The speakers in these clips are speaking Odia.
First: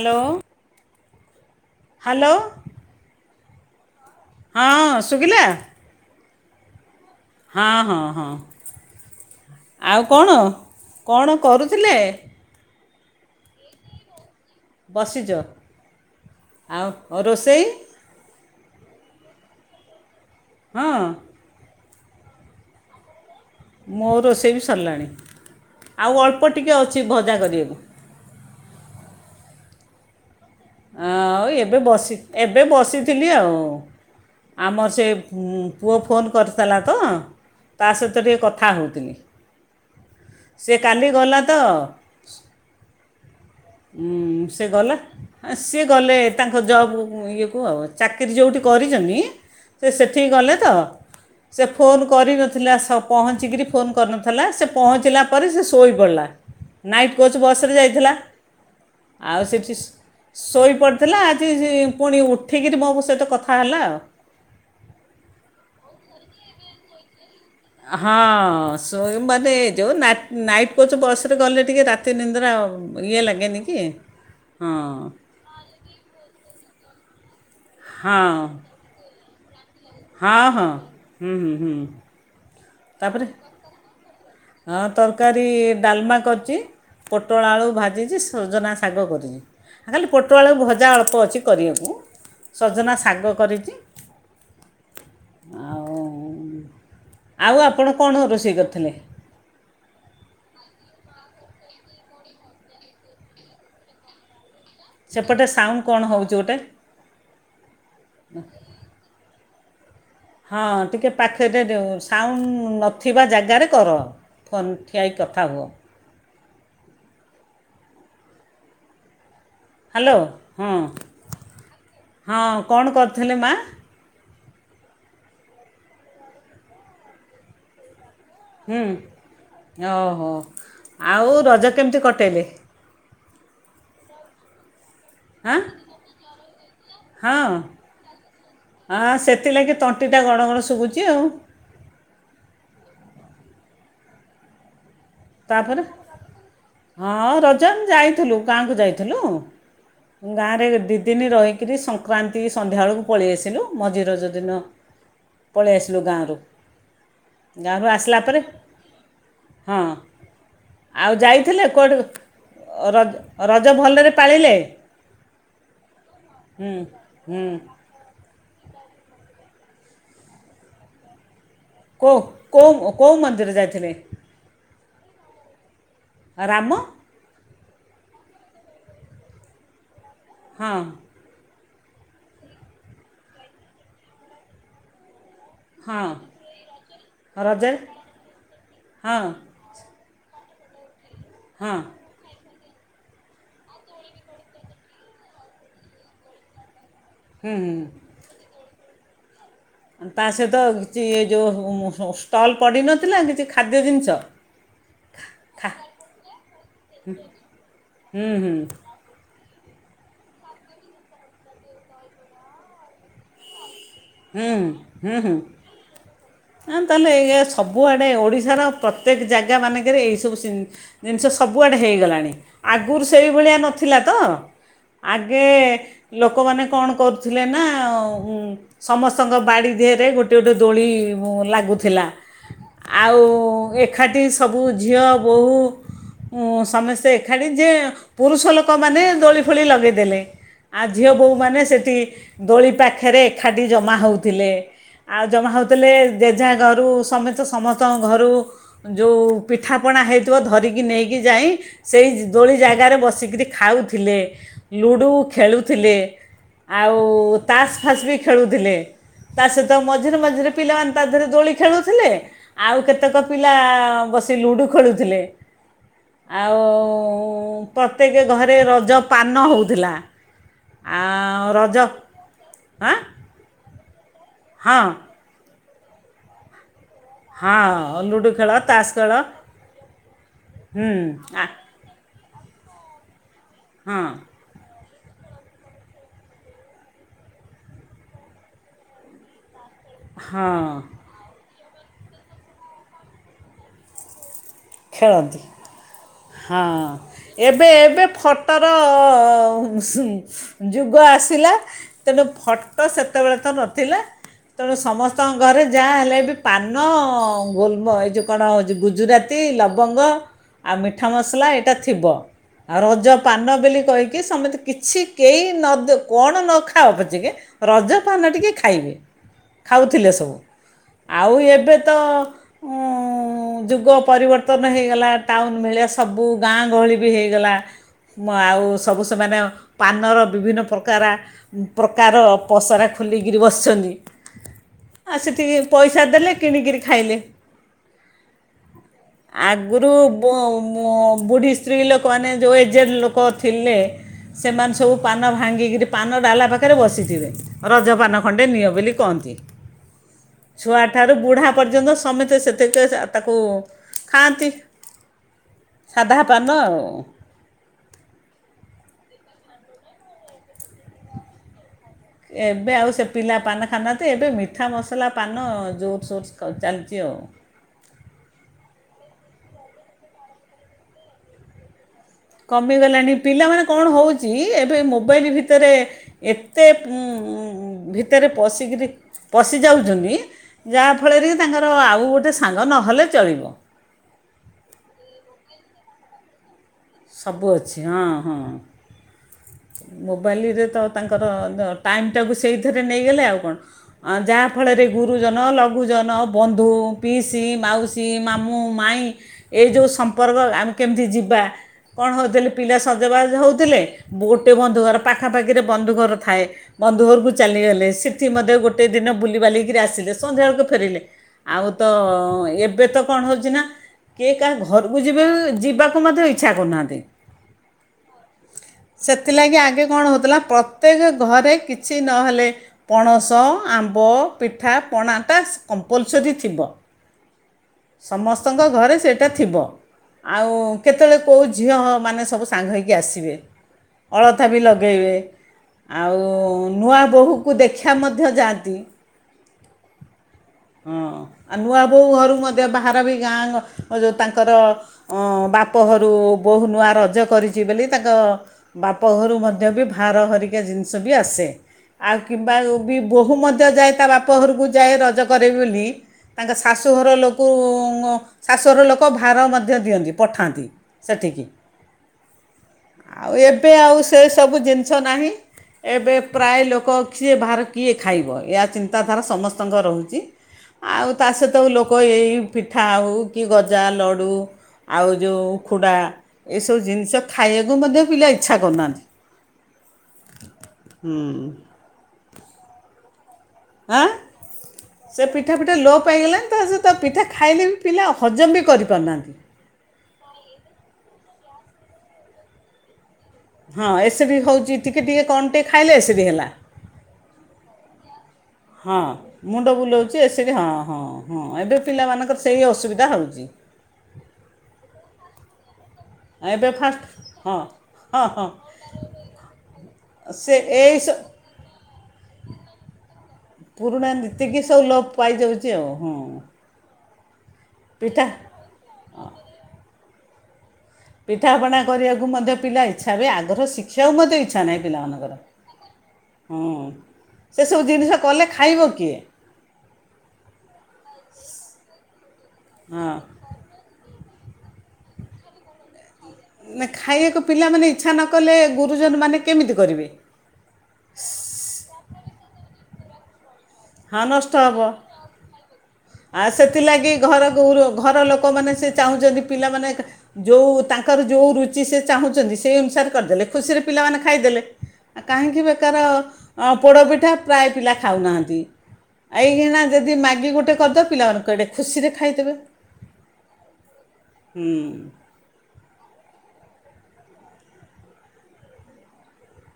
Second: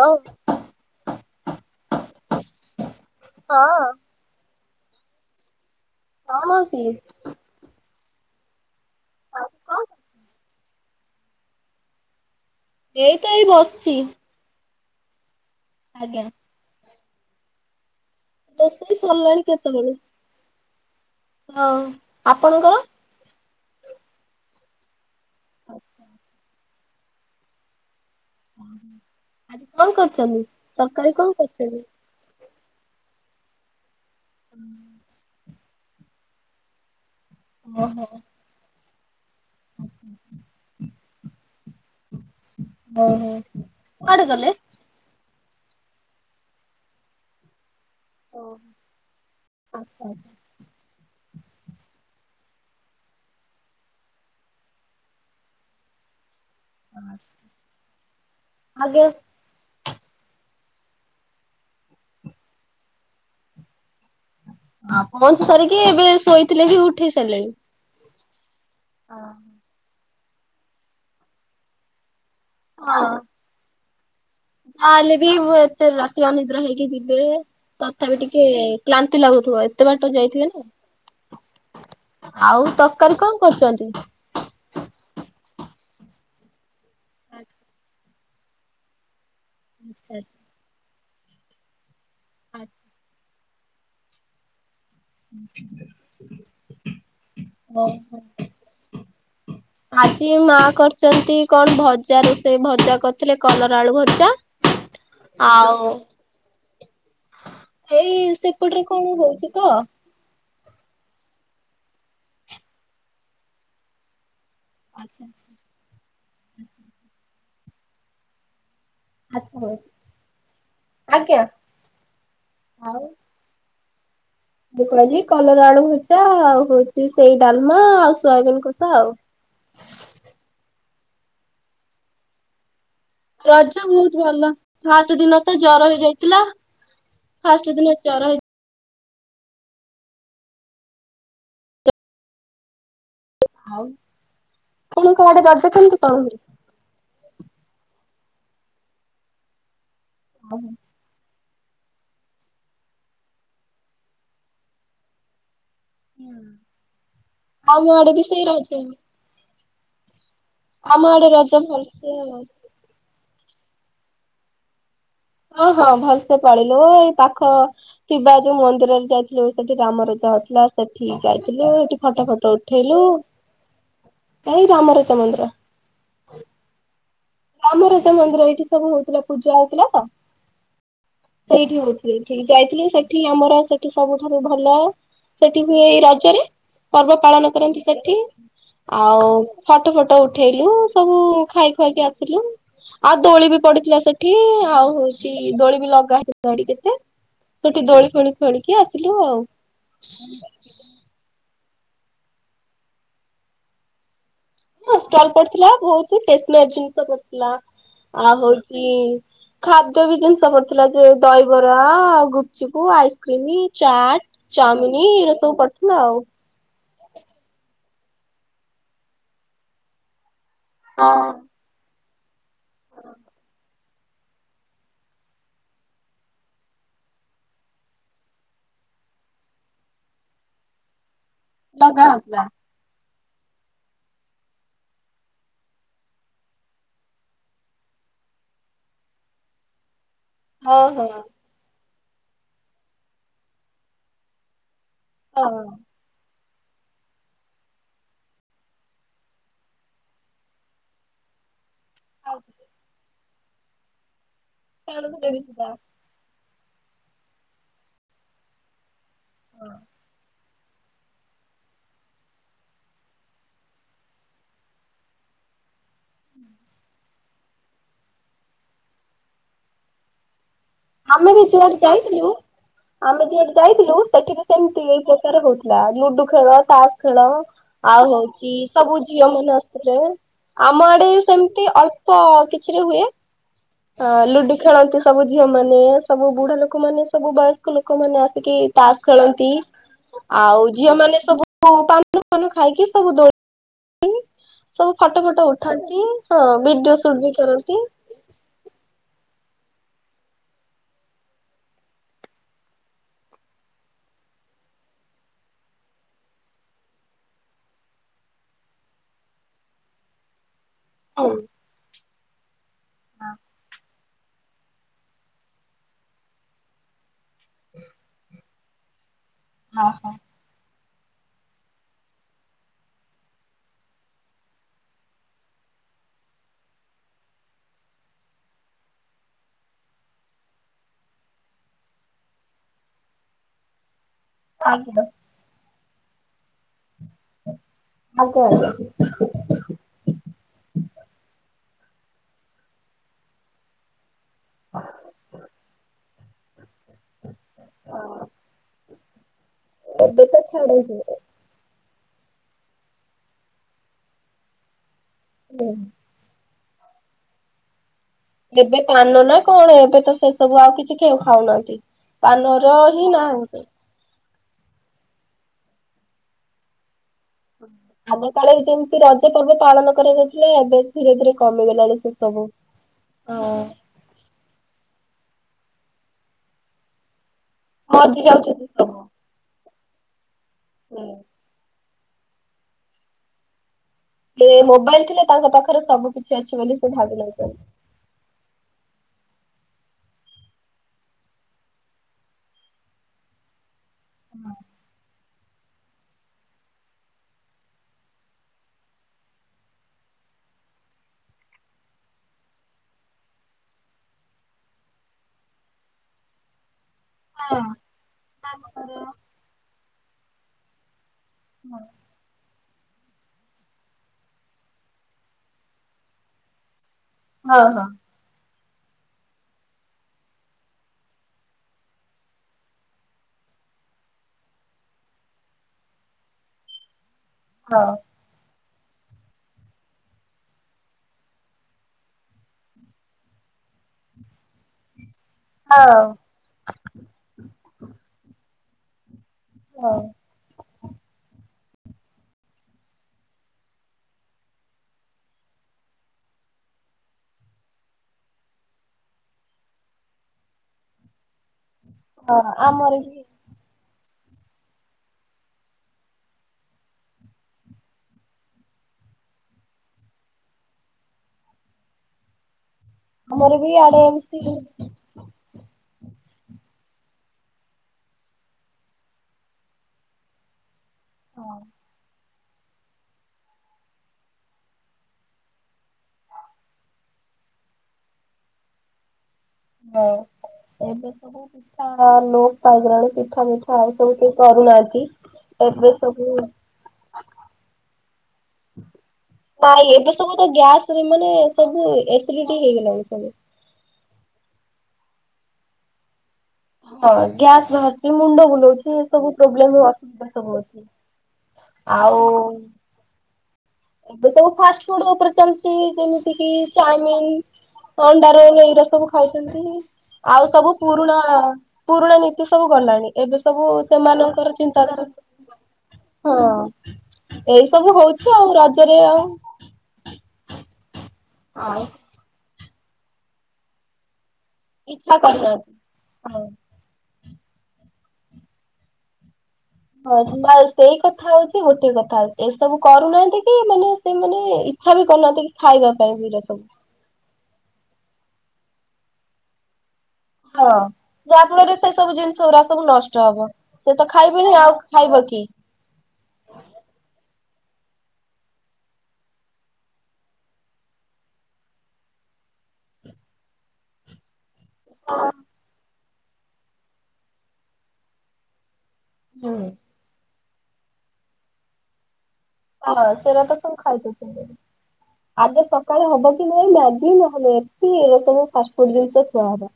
ଅ ହାଲୋ। ହଁ। ହଁ ଶୁଭିଲା। ହଁ ମାଉସୀ। ହଁ, ହଁ, ହଁ ଆଉ କଣ କଣ କରୁଥିଲେ? ଏଇ ତ ଏଇ ବସିଛି। ବସିଚ? ଆଜ୍ଞା। ଆଉ ରୋଷେଇ? ରୋଷେଇ ସରିଲାଣି କେତେବେଳୁ। ହଁ। ହଁ, ଆପଣଙ୍କର? ମୋ ରୋଷେଇ ବି ସରିଲାଣି ଆଉ ଅଳ୍ପ ଟିକେ ଅଛି ଭଜା କରିବାକୁ। [inaudible] ଆଜି କଣ କରଛନ୍ତି? ଆଉ ଏବେ ବସି ଏବେ ବସିଥିଲି ଆଉ, ଆମର ସେ ଉଁ, ପୁଅ ଫୋନ୍ କରିଥିଲା ତ ତା ଓହୋ ସହିତ ଟିକେ କଥା ହଉଥିଲି। ସେ କାଲି ଗଲା ତ। ଓ ହୋ। ଉଁ, ସେ ଗଲା ହଁ ସିଏ ଗଲେ ତାଙ୍କ ଜବ୍ ଇଏ କୁ ଆଉ। ଚାକିରି ଯୋଉଠି କରିଚନି ଆଚ୍ଛା ସେ ସେଠିକି ଗଲେ ତ। ସେ ଫୋନ୍ କରିନଥିଲା ସ-ପହଞ୍ଚିକିରି ଫୋନ୍ କରିନଥିଲା ସେ ପହଞ୍ଚିଲା ପରେ ସେ ଶୋଇପଡ଼ିଲା। [unintelligible] ନାଇଟ୍ କୋଚ୍ ବସ୍ ରେ ଯାଇଥିଲା। ଆଗେ ଆଉ ସେଠିଶ୍ ଶୋଇପଡ଼ିଥିଲା ଆଜି ସି- ପୁଣି ଉଠିକିରି ମୋ ସହିତ କଥା ହେଲା ଆଉ। ହଁ ପହଁଞ୍ଚି ସାରିକି ଏବେ ଶୋଇଥିଲେ ବି ଉଠେଇ ସାରିଲେଣି। ହଁ ଶୋଇ ମାନେ ଯୋଉ ନାଟ୍ ନାଇଟ୍ କୋଚ୍ ବସ୍ ରେ ଗଲେ ଟିକେ ରାତି ନିନ୍ଦ୍ରା ହଁ ଅ ଇଏ ଲାଗେନି କି ହଁ କି ବୋ- ଏତେ ରାତି ଅନିଦ୍ରା ହେଇକି ଯିବେ ତଥାପି ଟିକିଏ ହଁ କ୍ଳାନ୍ତି ଲାଗୁଥିବ ଏ ହଁ, ହଁ, ହୁଁ, ହୁଁ, ହୁଁ। ଆଉ ତକାରୀ ତାପରେ କଣ କରଚନ୍ତି? ହଁ ତରକାରୀ ଡାଲ୍ମା କରିଚି। ପୋଟଳ ଆଳୁ ଭାଜିଚି ସଜନା ଶାଗ କରିଚି। ଆଁ- ଖାଲି ଆଚ୍ଛା ଆଚ୍ଛା। ପୋଟଳ ଭଜା ଅଳ୍ପ ଅଛି କରିଆକୁ ସଜନା ଶାଗ କରିଚି। ଆଉ -ଆଉ ଆପଣ କଣ ରୋଷେଇ କରିଥିଲେ? ହୁଁ ଆଜି ମା କରିଚନ୍ତି କ ଣ ଭଜା ରୋଷେଇ ଭଜା କରିଥିଲେ କଲରା ଆଳୁ ଭଜା ସେପଟେ ସାଉଣ୍ଡ୍ ଆଉ କଣ ହଉଚି ଗୋଟେ? ଏଇ ସେପଟ୍ ରେ କଣ ହଉଚି ତ। ହଁ ଟିକେ ପାଖେରେ ଦେଓ ସାଉଣ୍ଡ୍ ନଥିବା ଜାଗାରେ କର। ଫୋନ୍ ଠିଆ ହେଇ ଆଚ୍ଛା। କଥା ହୁଅ। [inaudible] ହାଲୋ- ହଁ -ହଁ କଣ କରିଥିଲେ ମା? ମୁଁ କଲି କଲରା ଆଳୁ ଭଜା ଆଉ ହଉଚି ସେଇ ଡାଲ୍ମା ଆଉ ସୋୟାବିିନ୍ କଷା ଆଉ। ଓ ହୋ ଆଉ ରଜ କେମିତି କଟେଇଲେ? ରଜ ବହୁତ୍ ଭଲ। ଫାଷ୍ଟେ ଦିନ ତ ହାଁ ଜର ହେଇଯାଇଥିଲା ହଁ ଫାଷ୍ଟେ ଦିନ ଜର ହେଇ ହଁ ସେଥିଲାଗି ତଣ୍ଟିଟା ଗଣ ଗଣ ଶୁବୁଚି ଆଉ। ଆପଣଙ୍କ ଆଡେ ରଜ ତା'ପରେ କେମିତି ପାଳନ ହୁଏ? ହଁ ରଜ ନ୍ ଯାଇଥିଲୁ ଗାଁକୁ ଯାଇଥିଲୁ ଗାଁ ରେ ଦି ଦିନି ରହିକିରି ସଂକ୍ରାନ୍ତି ସନ୍ଧ୍ୟାବେଳକୁ ପଳେଇ ଆସିଲୁ ମଝି ରଜ ଦିନ ପଳେଇ ଆସିଲୁ ଗାଁରୁ- ଆମ ଗାଁରୁ ଆଡେ ଆସିଲା ବି ସେଇ ପରେ ରଜ ହଁ- ଆମ ଆଉ ଆଡେ ରଜ ଯାଇଥିଲେ କୁଆଡୁ ଭଲସେ ଅ-ର- ରଜ ଭଲରେ ପାଳିଲେ? ହଁ- ହଁ ଭଲ୍ ସେ ହୁଁ ପାଳିଲୁ ଏଇ ହୁଁ ପାଖ କିବା ଯଉ ମନ୍ଦିରରେ ଯାଇଥିଲୁ ସେଠି ରାମ [unintelligible] ହଉଥିଲା ସେଠି ଯାଇଥିଲୁ। ସେଠି କେଉଁ ଫଟ ଫଟ କେଉଁ ଉଠେଇଲୁ କେଉଁ ମନ୍ଦିର ଯାଇଥିଲେ ଏଇଟା ଆମର [unintelligible] ମନ୍ଦିର। ରାମ। ଆମ [unintelligible] ମନ୍ଦିର ଏଇଠି ସବୁ ହଉଥିଲା ପୂଜା ହଉଥିଲା ତ। ହଁ। ସେଇଠି ହଉଥିଲି ସେଠିକି ଯାଇଥିଲି ସେଠି ଆମର ସେଠି ସବୁଠାରୁ ଭଲ ସେଠି ହୁଏ ଏଇ ହଁ ରଜରେ ପର୍ବ ପାଳନ ରଜରେ କରନ୍ତି ସେଠି ହଁ ଆଉ ଫଟ ଫଟ ଉଠେଇଲୁ ସବୁ ଖାଇ ହଁ ଖୁଆଇକି ଆ ଥିଲୁ ଆଉ ଦୋଳି ବି ପଡିଥିଲା ସେଠି ଆଉ ହଉଚି ଦୋଳି ବି ଲଗା ହେଇଥିଲା ସେଠି କେତେ। ହୁଁ ସେଠି ହୁଁ ଦୋଳି ଫୋଳି ଖେଳିକି ଆସିଲୁ ଆଉ। ତା ସହିତ [unintelligible] ଏ ଯଉ ଷ୍ଟଲ୍ ପଡିନଥିଲା କିଛି ଖାଦ୍ୟ ଜିନିଷ ହଁ ଷ୍ଟଲ୍ ପଡ଼ିଥିଲା ଖା ବହୁତ୍ ଟେସ୍ନାରୀ ଜିନିଷ ପଡିଥିଲା ହୁଁ ଆଉ ହୁଁ ହଉଚି ଖାଦ୍ୟ ବି ଜିନିଷ ପଡିଥିଲା ଯେ ଦହିବରା ଗୁପଚୁପ୍, ଆଇସ୍କ୍ରିମ୍, ଚାଟ୍ ହୁଁ ଚାଓମିନି ଏ ସବୁ ପଡ଼ିଥିଲା ଆଉ। ଆଁ- ତାହେଲେ ଏଇଆ ସବୁଆଡ଼େ ଓଡ଼ିଶାର ପ୍ରତ୍ୟକ ଜାଗା ମାନେଙ୍କେରେ ଏଇସବୁ ସିନ୍ ହଁ ଜିନିଷ ସବୁଆଡ଼େ ହେଇଗଲାଣି ଆଗୁରୁ ସେଇଭଳିଆ ନଥିଲା ତ। ଆଗେ ଲୋକମାନେ କଣ କରୁଥିଲେ ନା ଉଁ - ସମସ୍ତଙ୍କ ବାଡ଼ି ଦିହେରେ ଗୋଟିଏ ଗୋଟିଏ ଦୋଳି ଲାଗୁଥିଲା। ଲଗା ହଉଥିଲା। ଆଉ ଏଖାଠି ସବୁ ଝିଅ ବୋହୂ ଉଁ- ସମସ୍ତେ ଏଖାଠି ଯେ ପୁରୁଷ ଲୋକମାନେ ଦୋଳି ଫୋଳି ଲଗେଇଦେଲେ। ହଁ ଆ- ହଁ ଝିଅ ବୋହୂମାନେ ସେଠି ଦୋଳିପାଖେରେ ଏଖାଠି ଜମା ହଉଥିଲେ। ଆଉ ଜମା ହଁ ହଉଥିଲେ ଜେଝା ଘରୁ ସମେତ ସମସ୍ତଙ୍କ ଘରୁ ଯୋଉ ପିଠାପଣା ହେଇଥିବ ଧରିକି ନେଇକି ଯାଇ ସେଇ ଦୋଳି ଜାଗାରେ ବସିକିରି ଖାଉଥିଲେ। ଲୁଡୁ ଖେଳୁଥିଲେ ଆଉ ତାସ୍ ଫାସବି ଖେଳୁଥିଲେ। ତାସହିତ ମଝିରେ ମଝିରେ ପିଲାମାନେ ତାଦେହରେ ଦୋଳି ଖେଳୁଥିଲେ। ଆଉ କେତେକ ପିଲା ବସି ଲୁଡୁ ଖେଳୁଥିଲେ। ଆଉ ଓ ଓ ଓ ଓ ପ୍ରତ୍ୟେକ ଘରେ ରଜ ପାନ ହେଉଥିଲା। ଆମେବି ଆଉ ଯୁଆଡେ ରଜ ଯାଇଥିଲୁ ଆଁ ଆମେ ଯୁଆଡ଼େ ଯାଇଥିଲୁ ସେଠିବି ହଁ ସେମିତି ଏଇ ପ୍ରକାର ହଉଥିଲା ଲୁଡୁ ଖେଳ ତାସ ଖେଳ ଆଉ ହଁ ଲୁଡ଼ୁ ହଉଛି ଖେଳ ତାସ୍ ସବୁ ଖେଳ ଝିଅ ମାନେ ଆସୁଥିଲେ ଆମ ହୁଁ ଆଡ଼େ ଆ- ସେମିତି ଅଳ୍ପ କିଛିରେ ହୁଏ ହଁ ଅ ଲୁଡୁ ଖେଳନ୍ତି। ସବୁ ଝିଅମାନେ ସବୁ ବୁଢ଼ା ଲୋକମାନେ ସବୁ ବୟସ୍କ ଲୋକ ମାନେ ଆସିକି ତାସ ଖେଳନ୍ତି। ହଁ ଆଉ ଝିଅ ମାନେ ସବୁ ପାନ ଫାନ ଖାଇକି ସବୁ ଦୋଳିଖେଳନ୍ତି। ସବୁ ଫଟ ଖେଳନ୍ତି ଫଟ ଉଠାନ୍ତି ହଁ ଭିଡିଓ ସୁଟୁ ବି କରନ୍ତି। ଫଟର ହଁ ସୁନ ଯୁଗ ଆସିଲା ତେବେ ଫଟୋ ସେତେବେଳେ ତ ନଥିଲା। ତେଣୁ ସମସ୍ତଙ୍କ ଘରେ ଯାହା ହେଲେବି ପାନ ଗୋଲମ ଏଇ ଯେଉ କଣ ଗୁଜୁରା ତି ଲବଙ୍ଗ ଆଉ ମିଠା ମସଲା ଏଇଟା ଥିବ। ଆଉ ରଜ ପାନ ବୋଲି କହିକି ସମତେ କିଛି କେହି ନ କଣ ନଖାଅ ପଛକେ ରଜପାନ ଟିକେ ଖାଇବେ। ଖାଉଥିଲେ ସବୁ ଆଉ ଏବେ ଉ ତ ଯୁଗ ପରିବର୍ତ୍ତନ ହେଇଗଲା ଟାଉନ୍ ଭଳିଆ ସବୁ ଗାଁ ଗହଳିବି ହେଇଗଲା। ଆଉ ସବୁ ସେମାନେ ପାନର ବିଭିନ୍ନ ପ୍ରକାରା ପ୍ରକାର ପସରା ଖୋଲିକିରି ବସିଛନ୍ତି। [unintelligible] ଆଉ ସେଠିକି ପଇସା ଦେଲେ କିଣିକିରି ଖାଇଲେ। ଆଉ କଣ? ଆଗରୁ ବୋ ମୋ ବୁଢ଼ୀ ସ୍ତ୍ରୀ ଲୋକମାନେ ଯେଉଁ ଏଜେଡ ଲୋକ ଥିଲେ। ସେମାନେ ସବୁ ପାନ ଭାଙ୍ଗିକିରି ପାନ ଡାଲା ପାଖରେ ବସିଥିବେ। ରଜପାନ ଖଣ୍ଡେ ନିଅ ବୋଲି କହନ୍ତି। ଏବେ ତ ଛୁଆଠାରୁ ଛାଡୁଛି ବୁଢ଼ା ପର୍ଯ୍ୟନ୍ତ ସମେତେ ସେଥିକେ ତାକୁ ଖାଆନ୍ତି ହୁଁ। ସାଧା ପାନ ଆଉ ଏବେ ପାନ ନା କଣ ଏବେ ତ ସେସବୁ ଆଉ କିଛି କେହି ଖାଉନାହାନ୍ତି। ଏବେ ପାନର ଆଉ ସେ ହିଁ ନାଁ ପିଲା ହଉଛି। ପାନ ଖାଉନାହାନ୍ତି ଏବେ ମି ମିଠା ମସଲା ପାନ ଜୋରସୋର ସେ ସବୁ ଚାଲିଛି ଆଉ। ଆଗକାଳରେ ଯେମିତି ରଜ ପର୍ବ ପାଳନ କରାଯାଉଥିଲା ଏବେ ଧୀରେ ଧୀରେ କମିଗଲାଣି ସେ। ସବୁ। କମିଗଲାଣି ପିଲାମାନେ କଣ ହଉ ଛି ଏବେ ମୋବାଇଲ ଭିତରେ ଏତେ ଉଁ ଉଁ ଉଁ ହଜି ଭିତରେ ଯାଉଛନ୍ତି ପଶିକିରି ସବୁ। ପଶିଯାଉଛନ୍ତି ଯାହାଫଳରେ ତାଙ୍କର ଆଉ ଗୋଟେ ସାଙ୍ଗ ନହେଲେ ଚଳିବ। ଏ ମୋବାଇଲ ଥିଲେ ତାଙ୍କ ପାଖରେ ସବୁ କିିଛି ଅଛି ବୋଲି ସେ ଭାବି ସବୁ ନଉଛନ୍ତି। ଅଛି ହଁ, ହଁ ମୋବାଇଲରେ ତ ତାଙ୍କର ଟାଇମଟାକୁ ସେଇଥିରେ ନେଇଗଲେ ଆଉ କଣ? ଆ ଯାହା ଫଳରେ ଗୁରୁଜନ, ଲଘୁଜନ, ବନ୍ଧୁ, ପିଇସି, ମାଉସୀ, ମାମୁଁ, ମାଇଁ। ଏଇ ଯୋଉଁ ସମ୍ପର୍କ ଆମେ କେମିତି ଯିବା କ'ଣ ହଉଥିଲେ ପିଲା ସଜବାଜ ହଉଥିଲେ। ଗୋଟେ ବନ୍ଧୁ ଘର ପାଖାପାଖିରେ ବନ୍ଧୁ ଘର ଥାଏ ବନ୍ଧୁ ଘରୁକୁ। ବୋଉ ହଁ ଚାଲିଗଲେ ସେଠି ମଧ୍ୟ ଗୋଟେ ଦିନ ବୁଲିିବାଲିକିରି ଆସିଲେ ସନ୍ଧ୍ୟାବେଳକୁ ଫେରିଲେ। ଆଉ ତ ଏବେ ତ। କ'ଣ ହଉଛି ନା କିଏ କାହା ଘରକୁ ଯିବେ ଯିବାକୁ ମଧ୍ୟ ଇଚ୍ଛା କରୁନାହାନ୍ତି। ହଁ, ହଁ। ସେଥିଲାଗି ଆଗେ କ'ଣ ହଉଥିଲା ପ୍ରତ୍ୟେକ ଘରେ କିଛି ନହେଲେ। ପଣସ, ଆମ୍ବ, ପିଠା ପଣାଟା କମ୍ପଲସରି ଥିବ। ହଁ। ସମସ୍ତଙ୍କ ଘରେ ସେଇଟା ଥିବ। ଆଉ କେତେବେଳେ କେଉଁ ଝିଅ ମାନେ ସବୁ ସାଙ୍ଗ ହେଇକି ଆସିବେ। ଅଳତା ବି ଲଗେଇବେ ହଁ ଆଉ ନୂଆ ବୋହୂକୁ ଦେଖିବା ମଧ୍ୟ ଯାଆନ୍ତି। ହଉ। ହଁ ଆ ନୂଆ ବୋହୁ ଘରୁ ମଧ୍ୟ ବାହାର ବି ଗାଁ ଯୋଉଁ ତାଙ୍କର। ଉଁ ବାପ ଘରୁ ବୋହୁ ନୂଆ ରଜ କରିଛି ବୋଲି ତାଙ୍କ। ବାପଘରୁ ମଧ୍ୟ ବି ଭାର ହେରିକା ଜିନିଷ ବି ଆସେ। ଆଉ ହଁ କିମ୍ବା ଆମର ବି ବୋହୂ ମଧ୍ୟ ଯାଏ ତା ବାପ ଘରୁକୁ ଯାଏ ରଜ କରେ ବୋଲି। ତାଙ୍କ ଶାଶୁଘର ଲୋକ ଶାଶୁଘର ଲୋକ ଭାର ମଧ୍ୟ ଦିଅନ୍ତି ପଠାନ୍ତି। ସେଠିକି ଆଉ ଆମର ବି ଏବେ ଆଉ ଇଆଡେ ସେ ଏମିତି ସବୁ ଜିନିଷ ନାହିଁ। ଏବେ ପ୍ରାୟ ଲୋକ କିଏ ଭାର କିଏ ଖାଇବ ଏହା ଚିନ୍ତାଧାରା ସମସ୍ତଙ୍କ ରହୁଛି। ଆଉ ତା ହଁ। ସହିତ ଲୋକ ଏଇ ପିଠା ହେଉ କି ଗଜା, ଲଡ଼ୁ। ଆଉ ଯୋଉଁ ଉଖୁଡ଼ା ଏସବୁ ଜିନିଷ ଖାଇବାକୁ ମଧ୍ୟ ପିଲା ଇଚ୍ଛା କରୁନାହାଁନ୍ତି। ହଁ ଏବେ ସବୁ ପିଠା ଲୋପ ପାଇଗଲାଣି ପିଠା, ମିଠି। ଆଉ ଆଁ ସବୁ କେହି କରୁନାହାନ୍ତି ଏବେ ସବୁ। ତ ପିଠା ଖାଇଲେ ବି ପିଲା ହଜମ ବି କରିପାରୁନାହାନ୍ତି। ନାଇଁ ଏବେ ସବୁ ତ ଗ୍ୟାସ ରେ ମାନେ ସବୁ ଏସିଡିଟି ହେଇଗଲାଣି ସବୁ। ହଁ ଏସିଡ଼ି ବି ହଉଛି ଟିକେ, ଟିକେ କ'ଣ ଟେ ଖାଇଲେ ଏସିଡ଼ି ବି ହେଲା। ହଁ ଗ୍ୟାସ ବାହାରିଛି ମୁଣ୍ଡ ବୁଲଉଛି ହଁ ଏ ସବୁ ମୁଣ୍ଡ ପ୍ରୋବ୍ଲେମ ବୁଲଉଛି ଅସୁବିଧା ଏସିଡ଼ି ସବୁ ହଁ ଅଛି। ହଁ ହଁ ଏବେ ଆଉ ପିଲାମାନଙ୍କର ସେଇ ଅସୁବିଧା ହଉଛି। ଏବେ ସବୁ ଫାଷ୍ଟ ଫୁଡ ଉପରେ ଚାଲିଛି କେମିତି। ଟିକି ଏବେ ଫାଷ୍ଟ ଚାଉମିିନି, ହଁ ହଁ ଅଣ୍ଡା ହଁ ରୋଲ ଏଇଗୁରା ସବୁ ଖାଉଛନ୍ତି। ଆଉ ସେ ସବୁ ଏଇ ପୁରୁଣା, ପୁରୁଣା ନୀତି ସବୁ ଗଲାଣି ଏବେ ସବୁ ପୁରୁଣା ସେମାନଙ୍କର ନୀତିକି ସବୁ ଲୋପ ଚିନ୍ତାଧାରା। ପାଇଯାଉଛି ଆଉ ହଁ। ଏଇ ସବୁ ପିଠା ହଉଛି ଆଉ ରଜରେ ଆଉ। ପିଠାପଣା ଆଉ କରିବାକୁ ମଧ୍ୟ ପିଲା ଇଚ୍ଛା ବି ଆଗ୍ରହ ଶିଖି। ସେଉ ମଧ୍ୟ ଇଚ୍ଛା ନାହିଁ ଇଚ୍ଛା ପିଲାମାନଙ୍କର କରୁନାହାନ୍ତି। ହଁ। ହୁଁ। ସେସବୁ ଜିନିଷ କଲେ ଖାଇବ କିଏ। ହଁ ସେଇ କଥା ହଉଛି ଗୋଟେ କଥା ହଉଛି ଏସବୁ ହଁ କରୁନାହାନ୍ତି। ସେ ମାନେ, ସେ ମାନେ ଇଚ୍ଛା ବି କରୁନାହାନ୍ତି କି ଖାଇବା ପାଇଁ ବି ପିଲା ସବୁ। ନା ଖାଇବାକୁ ପିଲାମାନେ ଇଚ୍ଛା ନ କଲେ ଗୁରୁଜନ ମାନେ କେମିତି କରିବେ। ହଁ ଯାହା ଫଳରେ ସେ ସବୁ ଜିନିଷ ଗୁଡା ସବୁ ନଷ୍ଟ ହବ। ସେ ତ ହଁ ଖାଇବେନି ନଷ୍ଟ ଆଉ ହବ। ଖାଇବ କିଏ? ଆ ସେଥିଲାଗି ଘର ଗୋର ଘର ଲୋକମାନେ ସେ ଚାହୁଁଛନ୍ତି ପିଲାମାନେ। ଯୋଉଁ ତାଙ୍କର ଯୋଉଁ ରୁଚି ସେ ଚାହୁଁଛନ୍ତି ସେଇ ଅନୁସାରେ କରିଦେଲେ ଖୁସିରେ ପିଲାମାନେ ଖାଇଦେଲେ। ଆ କାହିଁକି ବେକାର ପୋଡ଼ପିଠା ପ୍ରାୟ ପିଲା ଖାଉନାହାନ୍ତି। ହୁଁ। ଏଇନା ଯଦି ମ୍ୟାଗି ଗୋଟେ କରିଦେଅ ପିଲାମାନଙ୍କୁ ଏଇଟେ ଖୁସିରେ ଖାଇଦେବେ। ହଁ ସେରାତ ତମ ଖାଇଦୋଉ ଥିବେ। ହୁଁ ଆଗ ସକାଳେ ହବ କି ନହଁ ମ୍ୟାଗି ନହେଲେ ଏପି ଏ ସବୁ ଫାଷ୍ଟଫୁଡ ଜିନିଷ ଛୁଆ ଦା।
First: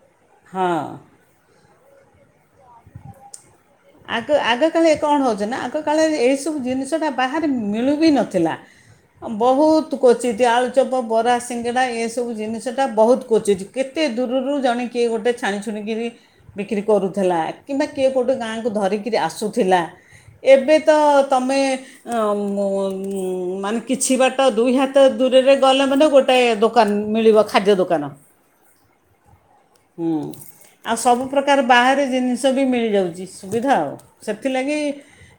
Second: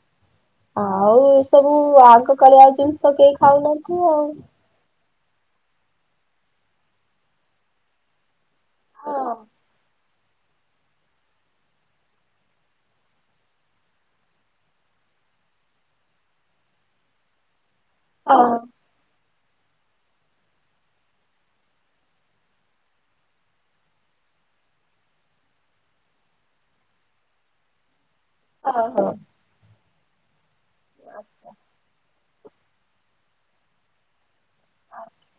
ହଁ ଆଉ ଏସବୁ ଆଗକାଳିଆ ଜିନିଷ କେହି ଖାଉନାହାନ୍ତି। ଆଗ ଆଗ କାଳେ କଣ ହେଉଛି ନା ଆଗ କାଳରେ ଏଇସବୁ ଜିନିଷ ଟା ବାହାରେ ମିଳୁ ବି ନଥିଲା। ଆଉ। ବହୁତ କୋଚିତ ଆଳୁଚପ ବରା ସିଙ୍ଗଡ଼ା ଏସବୁ ଜିନିଷଟା ବହୁତ କୋଚିଛି କେ କେତେ ଦୂରରୁ ଜଣେ କିଏ ଗୋଟେ ଛାଣି ଛୁଣିକରି ବିକ୍ରି କରୁଥିଲା କିମ୍ବା କିଏ କୋଉଟେ ଗାଁ ହଁ। ଧରିକିରି ଆସୁଥିଲା ଏବେ ତ ତମେ ଅଁ ଉଁ ଉଁ ମାନେ କିଛି ବାଟ ଦୁଇ ହାତ ଦୂରରେ ଗଲେ ମାନେ ଗୋ ଟେ ଦୋକାନ ମିଳିବ ଖାଦ୍ୟ ଦୋକାନ। ଓହୋ। ହୁଁ। ଆଉ ସବୁ ଆଚ୍ଛା ପ୍ର୍ରକାର ବାହାରେ ଜିନିଷ ବି ମିଳିଯାଉଛି ସୁବିଧା ଆଉ ସେଥିଲାଗି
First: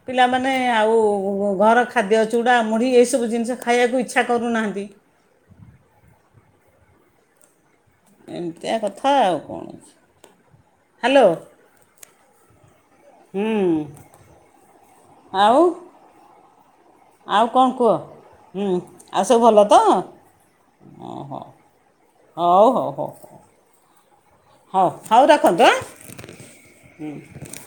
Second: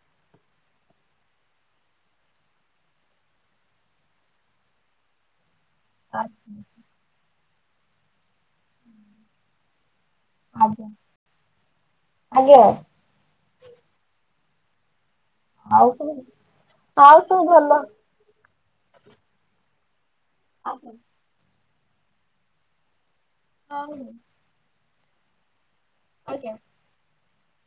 ପିଲାମାନେ ଆଉ ଘର ଖାଦ୍ୟ ଚୁଡ଼ା ମୁଢ଼ି ଏସବୁ ଜିନିଷ ଖାଇବାକୁ ଇଚ୍ଛା କରୁନାହାଁନ୍ତି। ଆଚ୍ଛା। ଏମିତିଆ କଥା ଆଉ କଣ ଆଜ୍ଞା ହ୍ୟାଲୋ। ଆଜ୍ଞା ହୁ, ଆଉ? ଆଉ ତ ଆଉ କଣ କୁହ ହୁଁ ଆଉ ସବୁ ଭଲ ତ ଆଜ୍ଞା ଓହୋ। ହଉ ହଉ ହଉ ହଉ। [inaudible] ହଉ ହଉ ରଖନ୍ତୁ ଆଁ। ଆଜ୍ଞା। ହୁଁ [unintelligible]